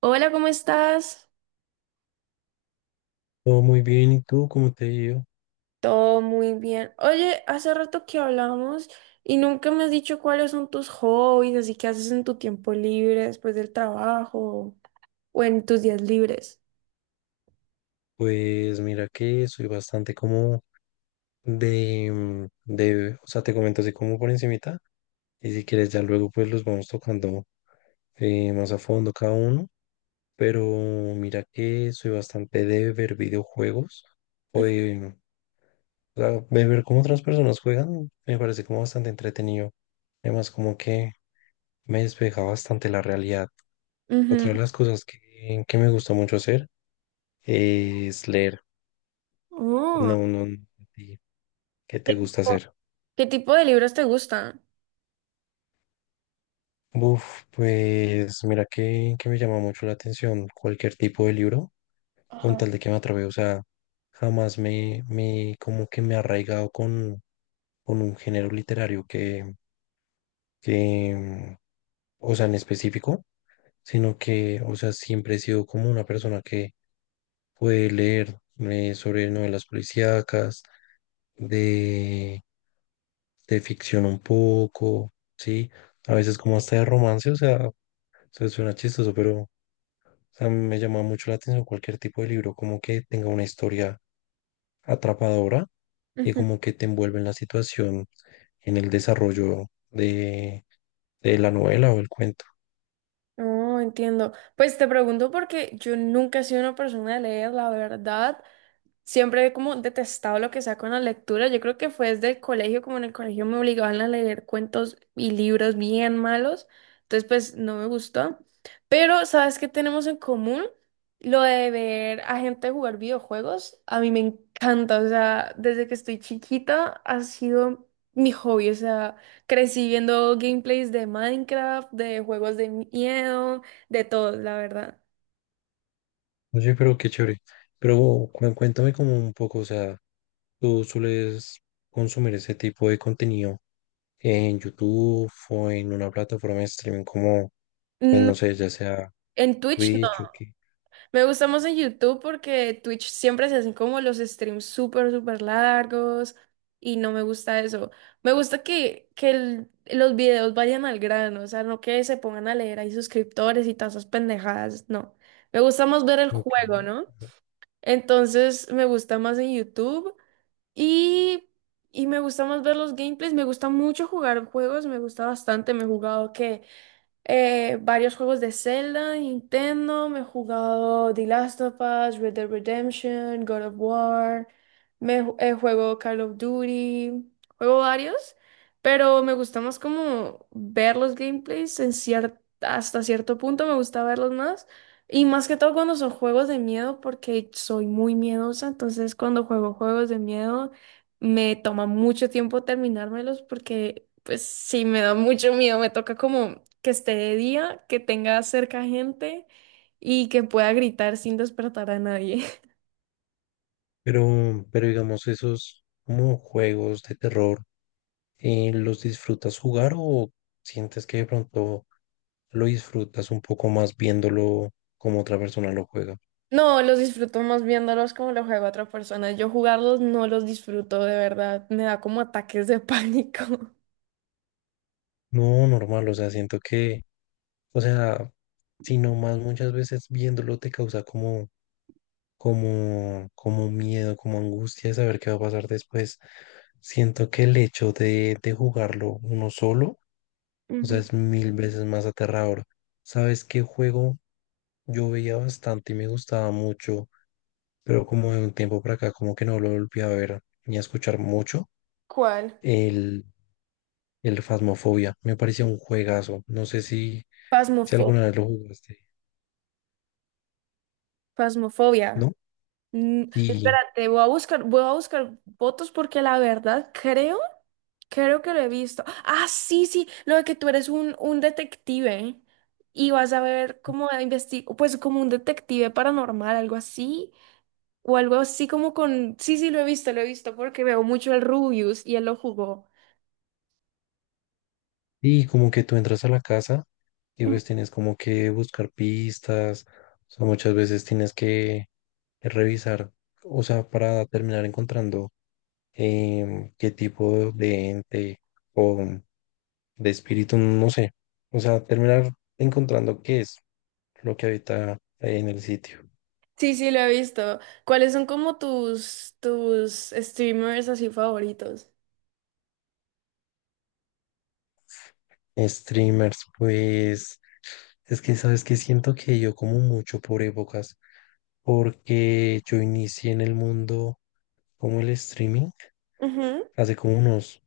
Hola, ¿cómo estás? Todo muy bien, ¿y tú cómo te ha ido? Todo muy bien. Oye, hace rato que hablamos y nunca me has dicho cuáles son tus hobbies, así que haces en tu tiempo libre después del trabajo o en tus días libres. Pues mira que soy bastante como o sea, te comento así como por encimita, y si quieres ya luego pues los vamos tocando más a fondo cada uno, pero mira que soy bastante de ver videojuegos, o de, o sea, de ver cómo otras personas juegan, me parece como bastante entretenido, además como que me despeja bastante la realidad. Ujú. Otra de las cosas que me gusta mucho hacer es leer. Oh, No, no, no. ¿a ti ¿Qué ¿qué te gusta tipo hacer? qué tipo de libros te gustan? Uf, pues mira que me llama mucho la atención cualquier tipo de libro, con Ajá. tal de que me atrape, o sea, jamás me como que me he arraigado con un género literario que, o sea, en específico, sino que, o sea, siempre he sido como una persona que puede leer sobre novelas policíacas, de, de ficción un poco, ¿sí? A veces como hasta de romance, o sea... O sea, suena chistoso, pero o sea, me llama mucho la atención cualquier tipo de libro, como que tenga una historia atrapadora y Ujú. como que te envuelve en la situación, en el desarrollo de, de la novela o el cuento. No, entiendo. Pues te pregunto porque yo nunca he sido una persona de leer, la verdad. Siempre he como detestado lo que sea con la lectura. Yo creo que fue desde el colegio, como en el colegio me obligaban a leer cuentos y libros bien malos. Entonces, pues no me gustó. Pero, ¿sabes qué tenemos en común? Lo de ver a gente jugar videojuegos. A mí me encanta. O sea, desde que estoy chiquita ha sido mi hobby. O sea, crecí viendo gameplays de Minecraft, de juegos de miedo, de todo, la verdad. Oye, pero qué chévere. Pero cuéntame como un poco, o sea, ¿tú sueles consumir ese tipo de contenido en YouTube o en una plataforma de streaming como, pues Mm, no sé, ya sea En Twitch. Twitch o qué? Me gusta más en YouTube porque Twitch siempre se hacen como los streams súper, súper largos y no me gusta eso. Me gusta que los videos vayan al grano, o sea, no que se pongan a leer ahí suscriptores y todas esas pendejadas, no. Me gusta más ver el Ok. juego, ¿no? Entonces me gusta más en YouTube y, y me gusta más ver los gameplays. Me gusta mucho jugar juegos, me gusta bastante. Me he jugado que varios juegos de Zelda, Nintendo, me he jugado The Last of Us, Red Dead Redemption, God of War, juego Call of Duty, juego varios, pero me gusta más como ver los gameplays hasta cierto punto me gusta verlos más. Y más que todo cuando son juegos de miedo, porque soy muy miedosa, entonces cuando juego juegos de miedo me toma mucho tiempo terminármelos porque pues sí, me da mucho miedo. Me toca como que esté de día, que tenga cerca gente y que pueda gritar sin despertar a nadie. Pero digamos, esos como juegos de terror, ¿los disfrutas jugar o sientes que de pronto lo disfrutas un poco más viéndolo como otra persona lo juega? No, los disfruto más viéndolos como los juega otra persona. Yo jugarlos no los disfruto de verdad. Me da como ataques de pánico. No, normal, o sea, siento que, o sea, sino más muchas veces viéndolo te causa como, como, como miedo, como angustia de saber qué va a pasar después. Siento que el hecho de jugarlo uno solo, o sea, Ujú. es mil veces más aterrador. ¿Sabes qué juego? Yo veía bastante y me gustaba mucho, pero como de un tiempo para acá, como que no lo volví a ver ni a escuchar mucho. ¿Cuál? El, el Phasmophobia me parecía un juegazo. No sé si, si alguna Pasmofobia. vez lo jugaste, Pasmofobia. ¿no? Y, Espérate, voy a buscar fotos porque la verdad creo creo que lo he visto. Ah, sí, sí, lo de que tú eres un detective y vas a ver cómo investigar, pues como un detective paranormal, algo así, o algo así como con... Sí, sí, lo he visto porque veo mucho el Rubius y él lo jugó. y como que tú entras a la casa y Ujú. pues tienes como que buscar pistas, o sea, muchas veces tienes que revisar, o sea, para terminar encontrando qué tipo de ente o de espíritu, no sé. O sea, terminar encontrando qué es lo que habita ahí en el sitio. Sí, sí, lo he visto. ¿Cuáles son como tus streamers así favoritos? Streamers, pues es que sabes que siento que yo como mucho por épocas, porque yo inicié en el mundo como el streaming Ujú, hace como unos,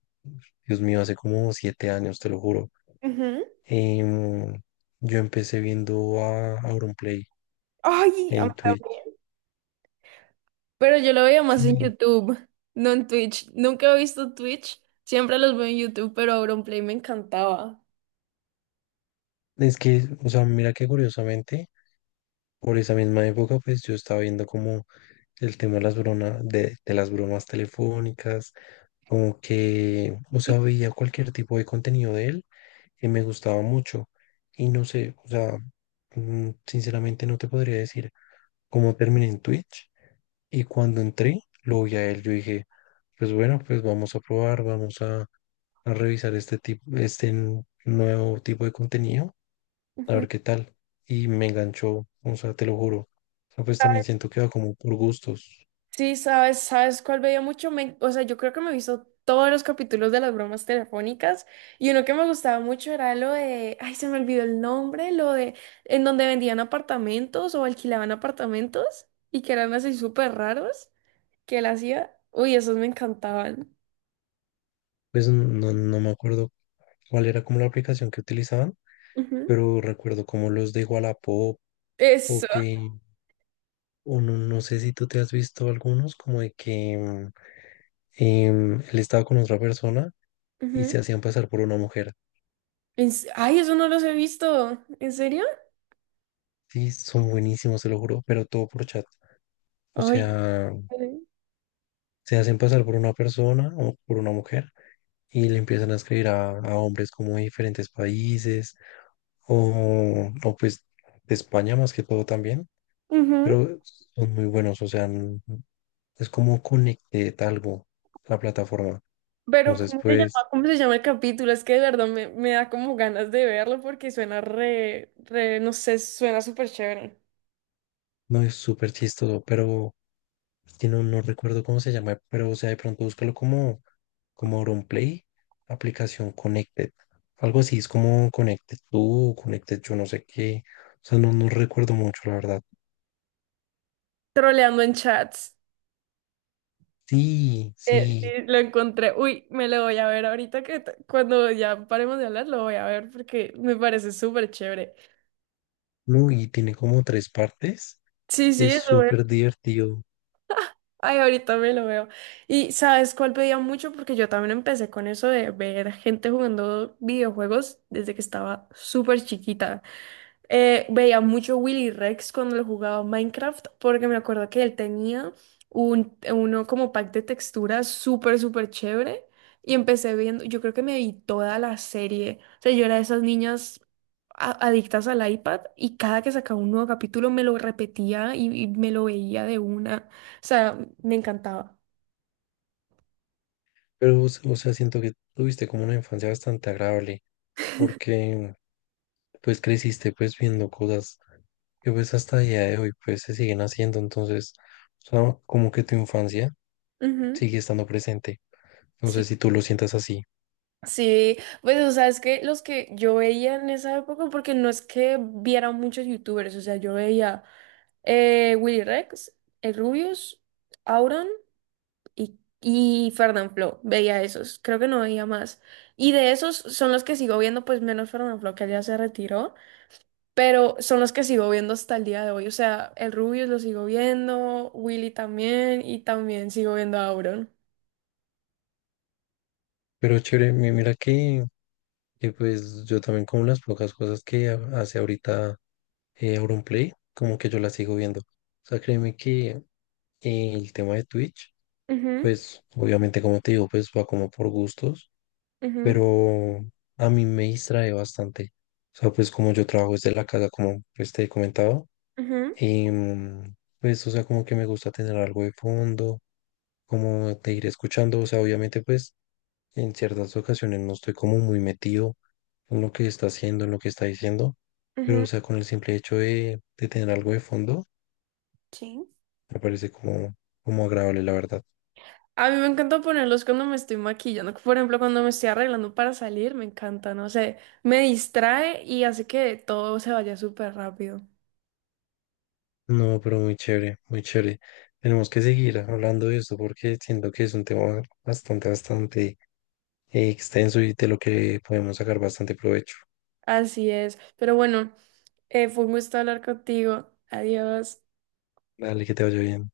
Dios mío, hace como 7 años, te lo juro. ujú. Em, yo empecé viendo a Auronplay Ay, a mí en Twitch. también. Pero yo lo veía más en Sí. YouTube, no en Twitch. Nunca he visto Twitch, siempre los veo en YouTube, pero Auronplay me encantaba. Es que, o sea, mira que curiosamente por esa misma época, pues yo estaba viendo como el tema de las bromas, de las bromas telefónicas, como que, o sea, veía cualquier tipo de contenido de él y me gustaba mucho. Y no sé, o sea, sinceramente no te podría decir cómo terminé en Twitch. Y cuando entré, lo vi a él, yo dije, pues bueno, pues vamos a probar, a revisar este tipo, nuevo tipo de contenido a Ujú. ver qué tal. Y me enganchó, o sea, te lo juro. O sea, pues también siento que va como por gustos. Sí, sabes, ¿sabes cuál veía mucho? O sea, yo creo que me he visto todos los capítulos de las bromas telefónicas y uno que me gustaba mucho era lo de, ay, se me olvidó el nombre, lo de en donde vendían apartamentos o alquilaban apartamentos y que eran así súper raros que él hacía. Uy, esos me encantaban. Pues no, no me acuerdo cuál era como la aplicación que utilizaban, Ujú. pero recuerdo como los de Wallapop Eso. o que, o no, no sé si tú te has visto algunos, como de que él estaba con otra persona y se hacían pasar por una mujer. Ay, eso no los he visto. ¿En serio? Sí, son buenísimos, te lo juro, pero todo por chat. O Ay, sea, vale. se hacen pasar por una persona o por una mujer y le empiezan a escribir a hombres como de diferentes países o pues de España más que todo también, Ujú. pero son muy buenos, o sea, es como Connected algo, la plataforma. Pero Entonces, ¿cómo se pues, llama? ¿Cómo se llama el capítulo? Es que de verdad me da como ganas de verlo porque suena re, re, no sé, suena súper chévere. no es súper chistoso, pero es que no, no recuerdo cómo se llama, pero o sea, de pronto búscalo como, como AuronPlay, aplicación Connected. Algo así, es como Connected tú, Connected yo no sé qué. O sea, no, no recuerdo mucho, la verdad. Troleando en chats. Sí, Sí, sí. lo encontré. Uy, me lo voy a ver ahorita que cuando ya paremos de hablar lo voy a ver porque me parece súper chévere. No, y tiene como tres partes. Sí, sí, Es eso. súper divertido. Ay, ahorita me lo veo. ¿Y sabes cuál pedía mucho? Porque yo también empecé con eso de ver gente jugando videojuegos desde que estaba súper chiquita. Veía mucho Willy Rex cuando lo jugaba a Minecraft porque me acuerdo que él tenía uno como pack de texturas súper, súper chévere y empecé viendo, yo creo que me vi toda la serie. O sea, yo era de esas niñas adictas al iPad y cada que sacaba un nuevo capítulo me lo repetía y me lo veía de una. O sea, me encantaba. Pero, o sea, siento que tuviste como una infancia bastante agradable, porque pues creciste pues viendo cosas que pues hasta el día de hoy pues se siguen haciendo. Entonces, o sea, como que tu infancia Ujú. sigue estando presente. No sé si tú lo sientas así, Sí, pues o sea, es que los que yo veía en esa época, porque no es que viera muchos youtubers, o sea, yo veía Willy Rex, el Rubius, Auron y Fernanfloo, veía esos, creo que no veía más. Y de esos son los que sigo viendo, pues menos Fernanfloo, que ya se retiró, pero son los que sigo viendo hasta el día de hoy, o sea, el Rubius lo sigo viendo, Willy también, y también sigo viendo a Auron. pero chévere, mira que pues yo también con las pocas cosas que hace ahorita Auronplay, como que yo las sigo viendo. O sea, créeme que el tema de Twitch, Ujú, pues obviamente como te digo, pues va como por gustos, ujú, pero a mí me distrae bastante. O sea, pues como yo trabajo desde la casa, como pues te he comentado, ujú, pues o sea, como que me gusta tener algo de fondo, como te iré escuchando, o sea, obviamente pues en ciertas ocasiones no estoy como muy metido en lo que está haciendo, en lo que está diciendo, pero ujú. o sea, con el simple hecho de tener algo de fondo, Sí. me parece como, como agradable, la verdad. A mí me encanta ponerlos cuando me estoy maquillando. Por ejemplo, cuando me estoy arreglando para salir, me encanta, no sé, me distrae y hace que todo se vaya súper rápido. No, pero muy chévere, muy chévere. Tenemos que seguir hablando de esto porque siento que es un tema bastante, bastante extenso y de lo que podemos sacar bastante provecho. Así es. Pero bueno, fue un gusto hablar contigo. Adiós. Dale, que te vaya bien.